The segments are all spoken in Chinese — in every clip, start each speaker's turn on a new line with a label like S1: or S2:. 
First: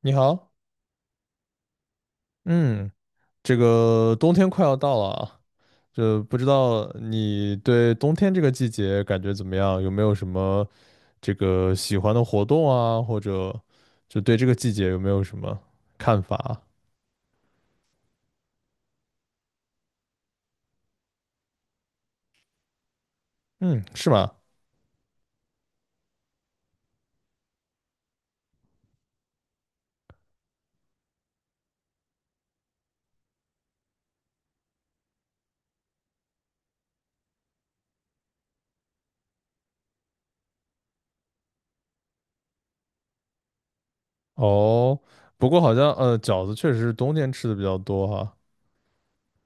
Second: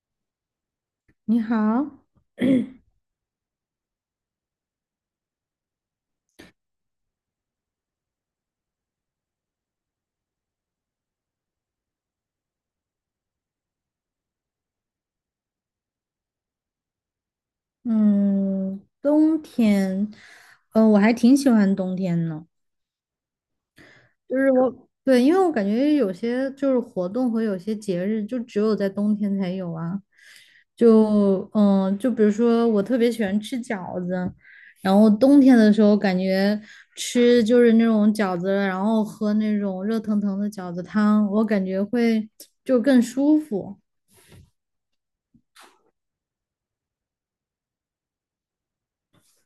S1: 你好，
S2: 你好。
S1: 嗯，这个冬天快要到了啊。这不知道你对冬天这个季节感觉怎么样？有没有什么这个喜欢的活动啊，或者就对这个季节有没有什么看法啊？
S2: 嗯，冬天，我还挺喜欢冬天呢。
S1: 嗯，是吗？
S2: 就是我，对，因为我感觉有些活动和有些节日就只有在冬天才有啊。就比如说我特别喜欢吃饺子，然后冬天的时候感觉吃那种饺子，然后喝那种热腾腾的饺子汤，我感觉会就更舒服。
S1: 哦，不过好像饺子确实是冬天吃的比较多哈。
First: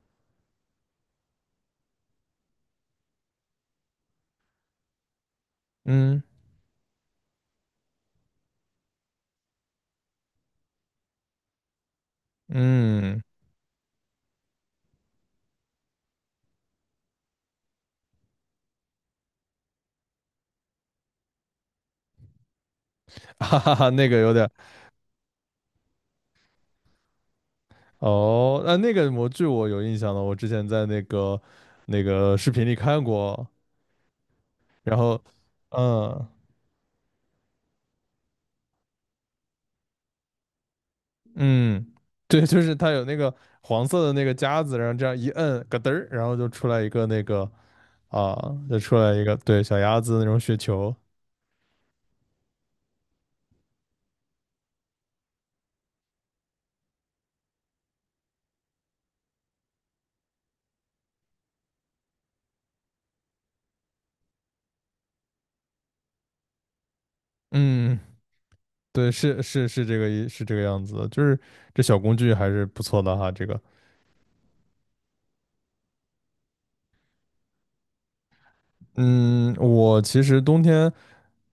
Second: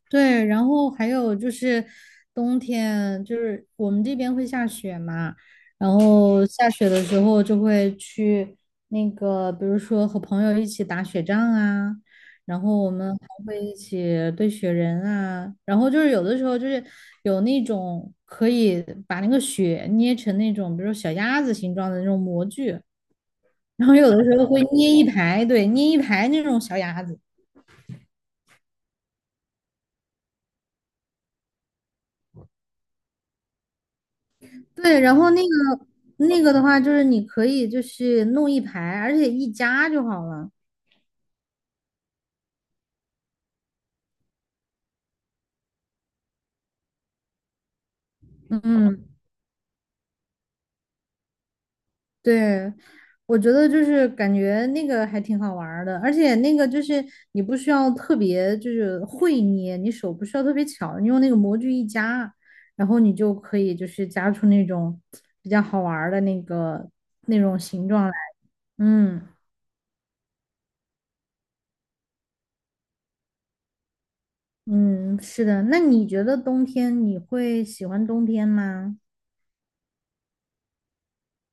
S2: 对，然后还有冬天，就是我们这边会下雪嘛，然
S1: 嗯
S2: 后下雪的时候就会去比如说和朋友一起打雪仗啊，然后我们
S1: 嗯。
S2: 还会一起堆雪人啊，然后有的时候有那种可以把那个雪捏成那种，比如说小鸭子形状的那种模具，
S1: 哈哈
S2: 然
S1: 哈，
S2: 后
S1: 那
S2: 有
S1: 个
S2: 的
S1: 有
S2: 时候
S1: 点。
S2: 会捏一排，对，捏一排那种小鸭子。
S1: 哦，那个模具我有印象的，我之前在那个视频里看过。然
S2: 对，然
S1: 后。
S2: 后那个
S1: 嗯
S2: 那个的话，就是你可以弄一排，而且一夹就好了。
S1: 嗯，对，就是它有那个黄色的那个夹子，然后这样一摁，咯噔儿，啊，就出
S2: 嗯，
S1: 来一个对小鸭子那种雪球。
S2: 对，我觉得感觉那个还挺好玩儿的，而且那个你不需要特别会捏，你手不需要特别巧，你用那个模具一夹，然后你就可以夹出那种比较好玩儿的那种形
S1: 嗯，
S2: 状来。
S1: 对，
S2: 嗯
S1: 是是是这个意是这个样子的，就是这小工具还是不错的哈。这个，
S2: 嗯，是的。那你觉得冬天你会喜欢冬天吗？
S1: 嗯，我其实冬天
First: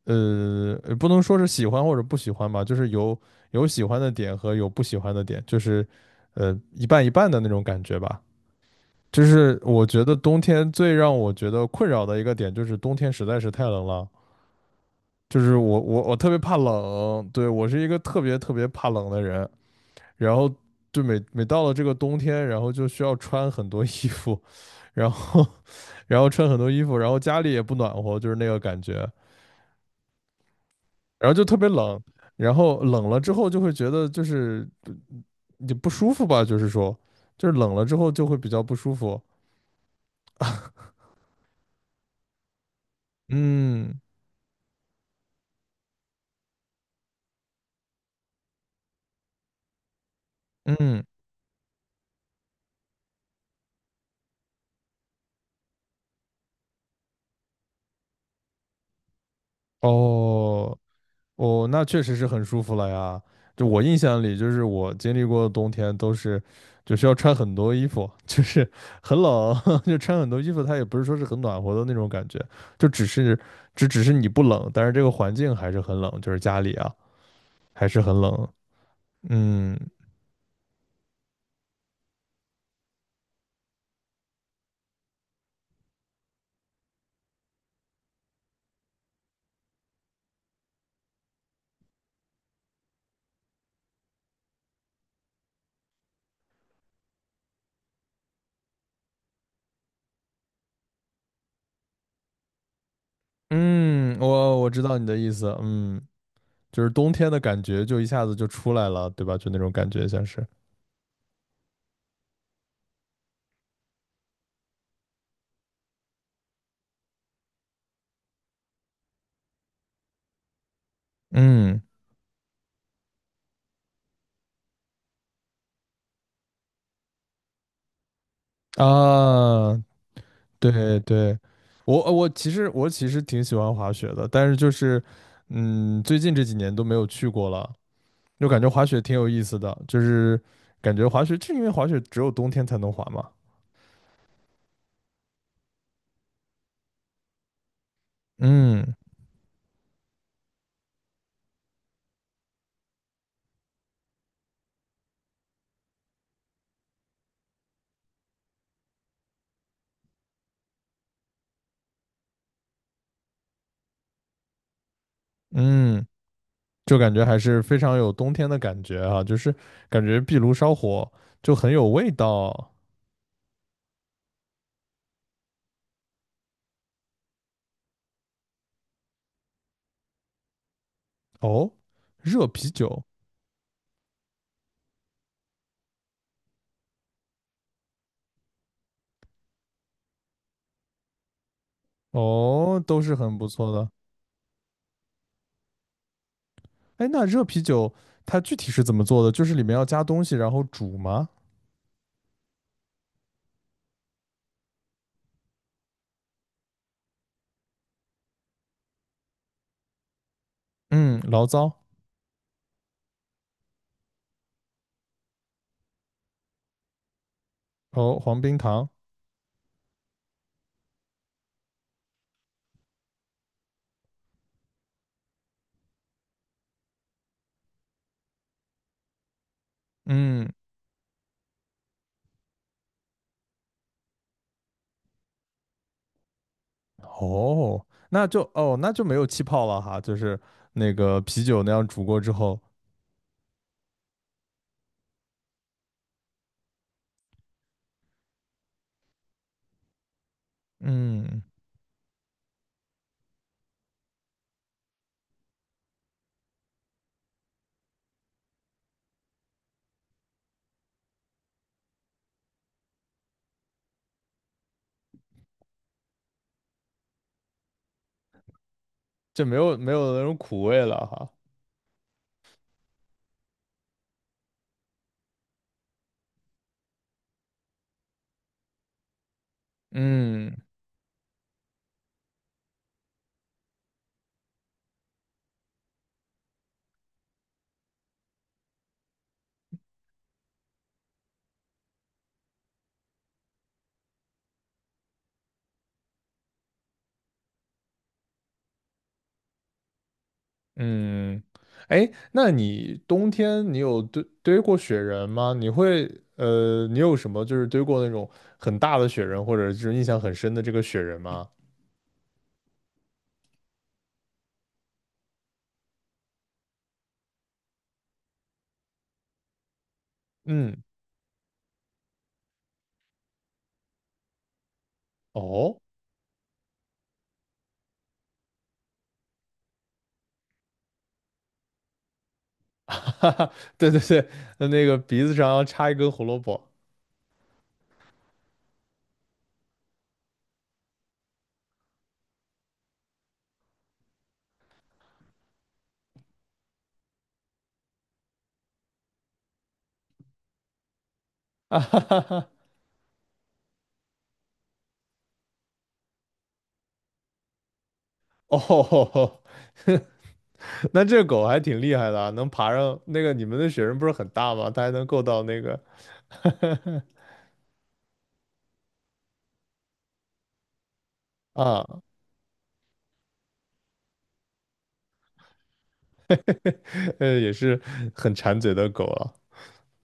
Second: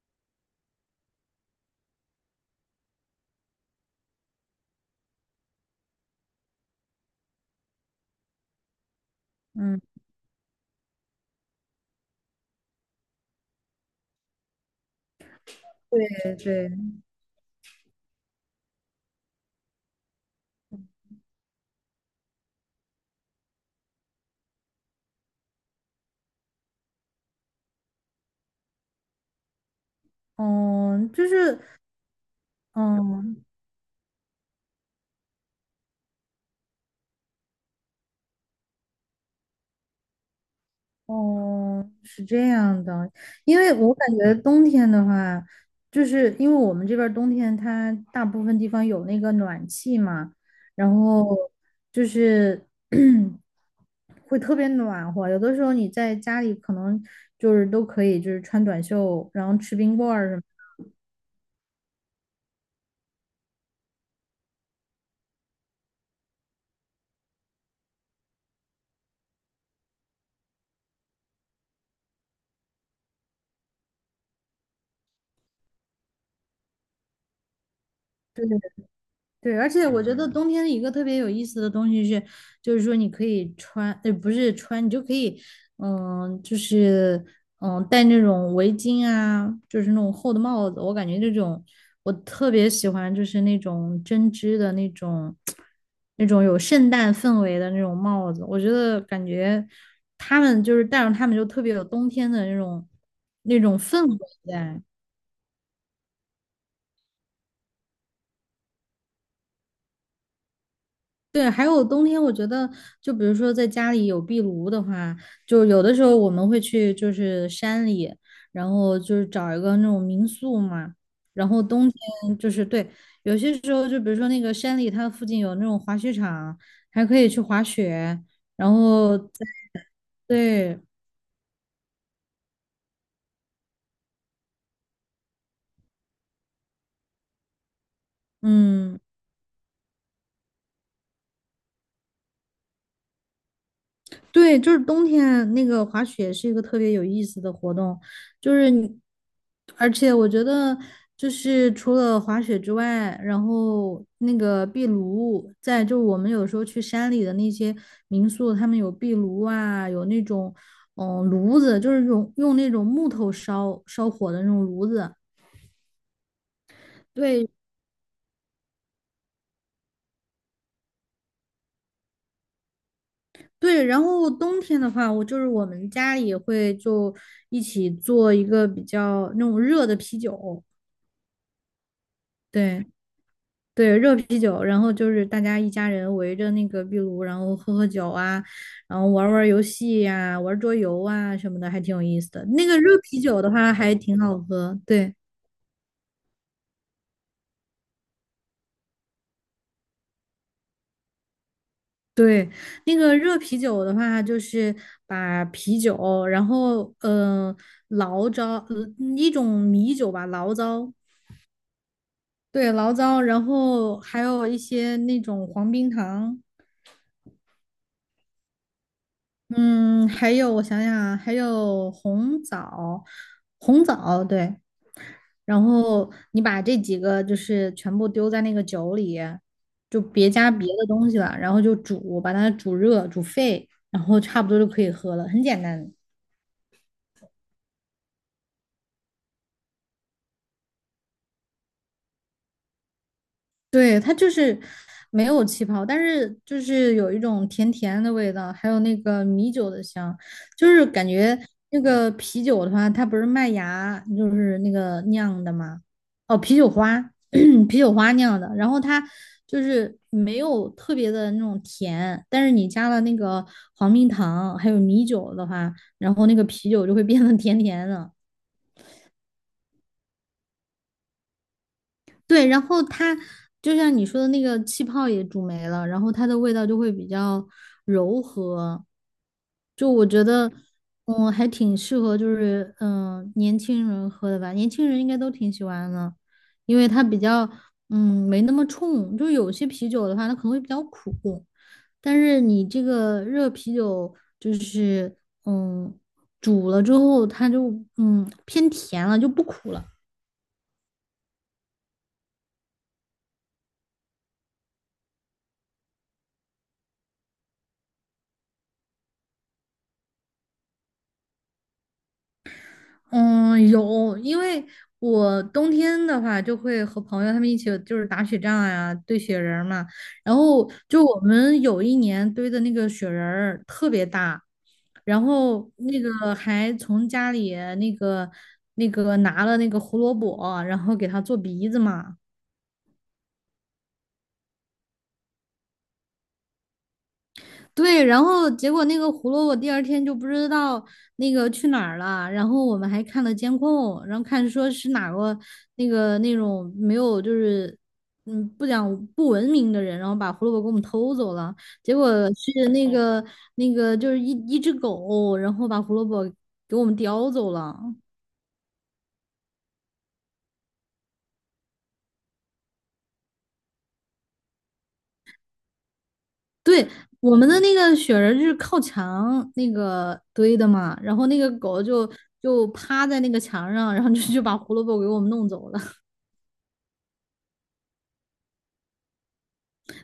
S1: 不能说是喜欢或者不喜欢吧，就是有喜欢的点和有不喜欢的点，就是一半一半的那种感觉吧。就是
S2: 嗯，
S1: 我觉得冬天最让我觉得困扰的一个点，就是冬天实在是太冷了。就是我特
S2: 对
S1: 别怕
S2: 对。
S1: 冷，对，我是一个特别特别怕冷的人。然后就每每到了这个冬天，然后就需要穿很多衣服，然后 然后穿很多衣服，然后家里也不暖和，就是那个感觉，
S2: 嗯，就
S1: 然后就特
S2: 是，
S1: 别冷。然后冷了之
S2: 嗯，
S1: 后就会觉得，就是你不舒服吧，就是说，就是冷了之后就会比较不舒服。
S2: 哦，是这样的，因为我
S1: 嗯
S2: 感觉冬天的话，就是因为我们这边儿冬天它大部分地方有那个暖气嘛，然
S1: 嗯。
S2: 后就是 会特别暖和，有的时候你在家里可能都可以穿短袖，然后吃冰棍儿什么。
S1: 哦。哦，那确实是很舒服了呀。就我印象里，就是我经历过的冬天都是，就需要穿很多衣服，就是很冷，就穿很多衣服。它也不是说是很暖和的那种感觉，就只是，只是你不冷，但是这个环境还是很冷，就是家里啊还是很冷。
S2: 对，而
S1: 嗯
S2: 且我觉得冬天一个特别有意思的东西是，就是说你可以穿，不是穿，你就可以，嗯，就是戴那种围巾啊，就是那种厚的帽子。我感觉这种我特别喜欢，就是那种针织的那种，那种有圣诞氛围的那种帽子。我觉得感觉他们戴上他们就特别有冬天的那种氛
S1: 嗯，
S2: 围
S1: 我知
S2: 在。
S1: 道你的意思。嗯，就是冬天的感觉就一下子就出来了，对吧？就那种感觉像是，
S2: 对，还有冬天，我觉得就比如说在家里有壁炉的话，就有的时候我们会去山里，然后找一个那种民宿嘛。然后
S1: 嗯
S2: 冬天对，有些时候就比如说那个山里，它附近有那种滑雪场，还可以去滑雪。然后在
S1: 啊，
S2: 对，
S1: 对对，我其实挺喜欢滑雪的，但是就是最近这几年都没有去过了，就感觉滑
S2: 嗯。
S1: 雪挺有意思的，就是感觉滑雪，就因为滑雪只有冬天才能滑嘛。
S2: 对，就是冬天那个滑雪是一个特别有意思的活动，就是
S1: 嗯
S2: 你，而且我觉得除了滑雪之外，然后那个壁炉，在就我们有时候去山里的那些民宿，他们有壁炉啊，有那种炉子，就是用那种木头烧火的那种炉子。
S1: 嗯。就感觉还
S2: 对
S1: 是非常有冬天的感觉啊，就是感觉壁炉烧火就很有味道。
S2: 对，然后冬天的话，我就是我们家里也会就一起做一个比较那种热的啤酒，
S1: 哦，热啤
S2: 对。
S1: 酒。
S2: 对，热啤酒，然后就是大家一家人围着那个壁炉，然后喝喝酒啊，然后玩儿玩儿游戏呀、玩儿桌游啊什么的，还挺有意思的。那个
S1: 哦，
S2: 热
S1: 都是
S2: 啤
S1: 很
S2: 酒
S1: 不
S2: 的
S1: 错
S2: 话
S1: 的。
S2: 还挺好喝。对
S1: 哎，那热啤酒它具体是怎么做的？就是里面要加东西然后煮吗？
S2: 对，那个热啤酒的话就是把啤酒，然后醪糟，一种米酒吧，醪糟，
S1: 嗯，醪糟。
S2: 对，醪糟，然后还有一些那种黄冰糖。
S1: 哦，黄冰糖，
S2: 嗯，还有我想想啊，还有红枣，红枣，对，然后你把这几个全部丢在那个酒里，就别
S1: 嗯。
S2: 加别的东西了，然后就煮，把它煮热，煮沸，然后差不多就可以喝了，很简单。
S1: 哦，那就没有气泡了哈，就是那个啤酒那样煮过之后。
S2: 对，它就是没有气泡，但是就是有一种甜甜的味道，还有那个米酒的香，就是感觉
S1: 嗯。
S2: 那个啤酒的话，它不是麦芽就是那个酿的嘛，哦，啤酒花，啤酒花酿的，然后它就是没有特别的那种甜，但是你加了那个黄冰糖还有米酒的话，然后那个啤酒就会变得甜甜的。
S1: 就没有没有那种苦味了哈。
S2: 对，然后它就像你说的那个气泡也煮没了，然后它的味道就会比较柔和。就我觉得，
S1: 嗯
S2: 还挺适合，就是年轻人喝的吧，年轻人应该都挺喜欢的，因为它比较没那么冲。就有些啤酒的话，它可能会比较苦，但是你这个热啤酒就是嗯煮了之后，它就偏甜了，就不苦了。
S1: 嗯。哎，那你冬天你有堆过雪人吗？你有什么就是堆过那种很大的雪人，或者是印象很深的这个雪人吗？
S2: 嗯，有，因为我冬天的话就会和朋友他们一起打雪仗呀、堆雪人儿嘛。然后
S1: 嗯，
S2: 就我们有一年堆的那个雪人儿特别大，然后
S1: 哦。
S2: 那个还从家里那个拿了那个胡萝卜，然后给它做鼻子嘛。
S1: 哈哈，对对对，那个鼻子上要插一根胡萝卜。
S2: 对，然后结果那个胡萝卜第二天就不知道那个去哪儿了，然后我们还看了监控，然后看说是哪个那个那种没有就是嗯不讲不文明的人，然后把胡萝卜给我们偷走了，
S1: 啊
S2: 结
S1: 哈
S2: 果
S1: 哈哈。
S2: 是那个就是一只狗，然后把胡萝卜给我们叼走了。
S1: 哦。那这狗还挺厉害的啊，能爬上那个，你们的雪人不是很大吗？它还能够到那个。
S2: 对，我们的那个雪人就是靠墙那个堆的嘛，然后那个狗
S1: 啊，
S2: 就趴在那个墙上，然后就把胡萝卜给我们弄走了。
S1: 也是很馋嘴的狗了。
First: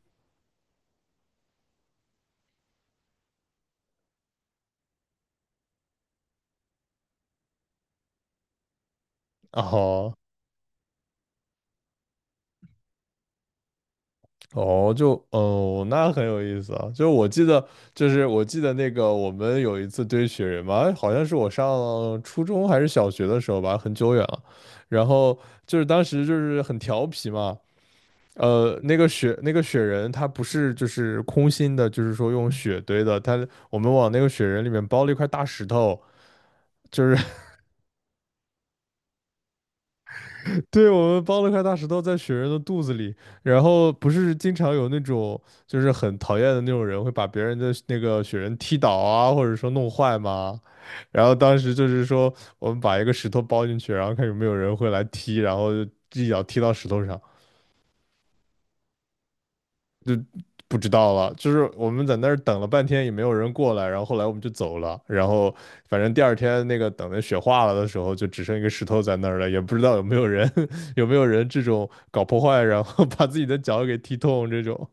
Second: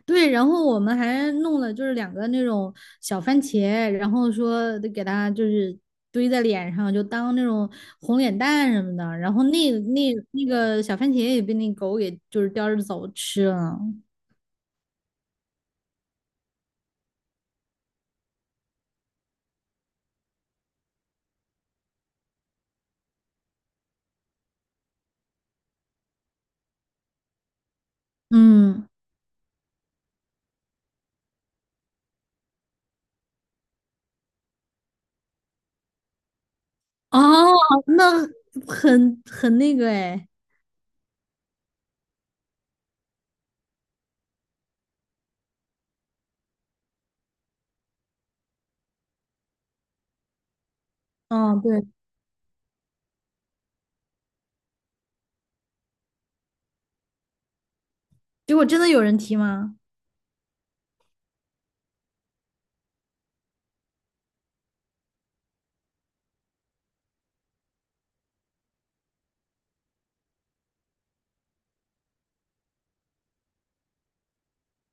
S2: 对，然后我们还弄了两个那种小番茄，然后说得给它堆在脸上，就当那种红脸蛋什么的。然后那
S1: 哦
S2: 那那个小番茄也被那狗给叼着走吃了。
S1: 哦，就哦，那很有意思啊。就是我记得，那个我们有一次堆雪人嘛，好像是我上初中还是小学的时候吧，很久远了。然后就是当时就是很调皮嘛，
S2: 嗯，
S1: 那个雪人，它不是就是空心的，就是说用雪堆的。它我们往那个雪人里面包了一块大石头，就是
S2: 哦，那很那个哎。
S1: 对，我们包了一块大石头在雪人的肚子里。然后不是经常有那种就是很讨厌的那种人会把别人的那个雪人踢倒啊，或者说弄坏吗？然后当
S2: 嗯，
S1: 时
S2: 对，
S1: 就是说我们把一个石头包进去，然后看有没有人会来踢，然后就一脚踢到石头上。
S2: 结果真的有人踢吗？
S1: 不知道了，就是我们在那儿等了半天也没有人过来，然后后来我们就走了，然后反正第二天那个等的雪化了的时候，就只剩一个石头在那儿了，也不知道有没有人 有没有人这种搞破坏，然后把自己的脚给踢痛这种。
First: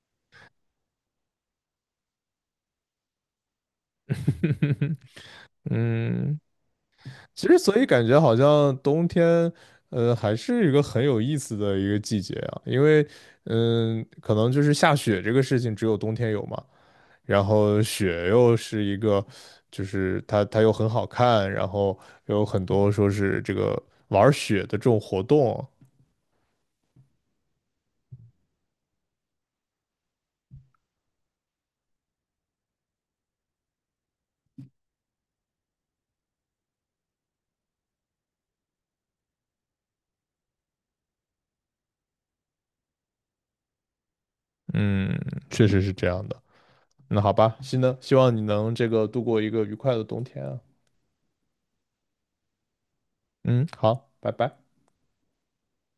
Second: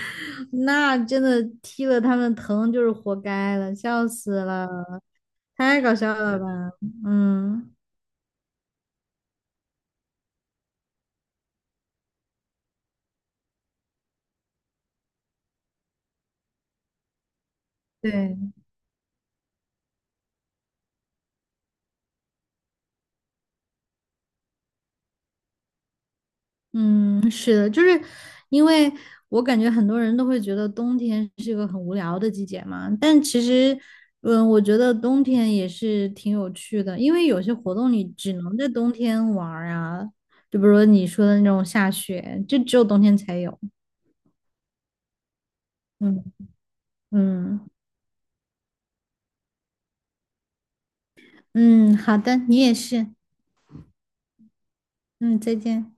S2: 那真的踢了他们疼就是活该了，笑死了，太搞笑了
S1: 嗯，
S2: 吧？
S1: 其实
S2: 嗯，
S1: 所以感觉好像冬天，还是一个很有意思的一个季节啊，因为可能就是下雪这个事情只有冬天有嘛，然后雪
S2: 对。
S1: 又是一个，就是它又很好看，然后有很多说是这个玩儿雪的这种活动。
S2: 嗯，是的，因为我感觉很多人都会觉得冬天是一个很无聊的季节嘛，但其实，嗯，我觉得冬天也是挺有趣的，因为有些活动你只能在冬天玩儿啊，就比如说你说的那种下雪，就只有冬天才有。
S1: 嗯，确实是这
S2: 嗯
S1: 样的。那好吧，
S2: 嗯
S1: 希望你能这个度过一个愉快的冬天啊。
S2: 嗯，好的，你也是。
S1: 嗯，好，拜拜。
S2: 嗯，再见。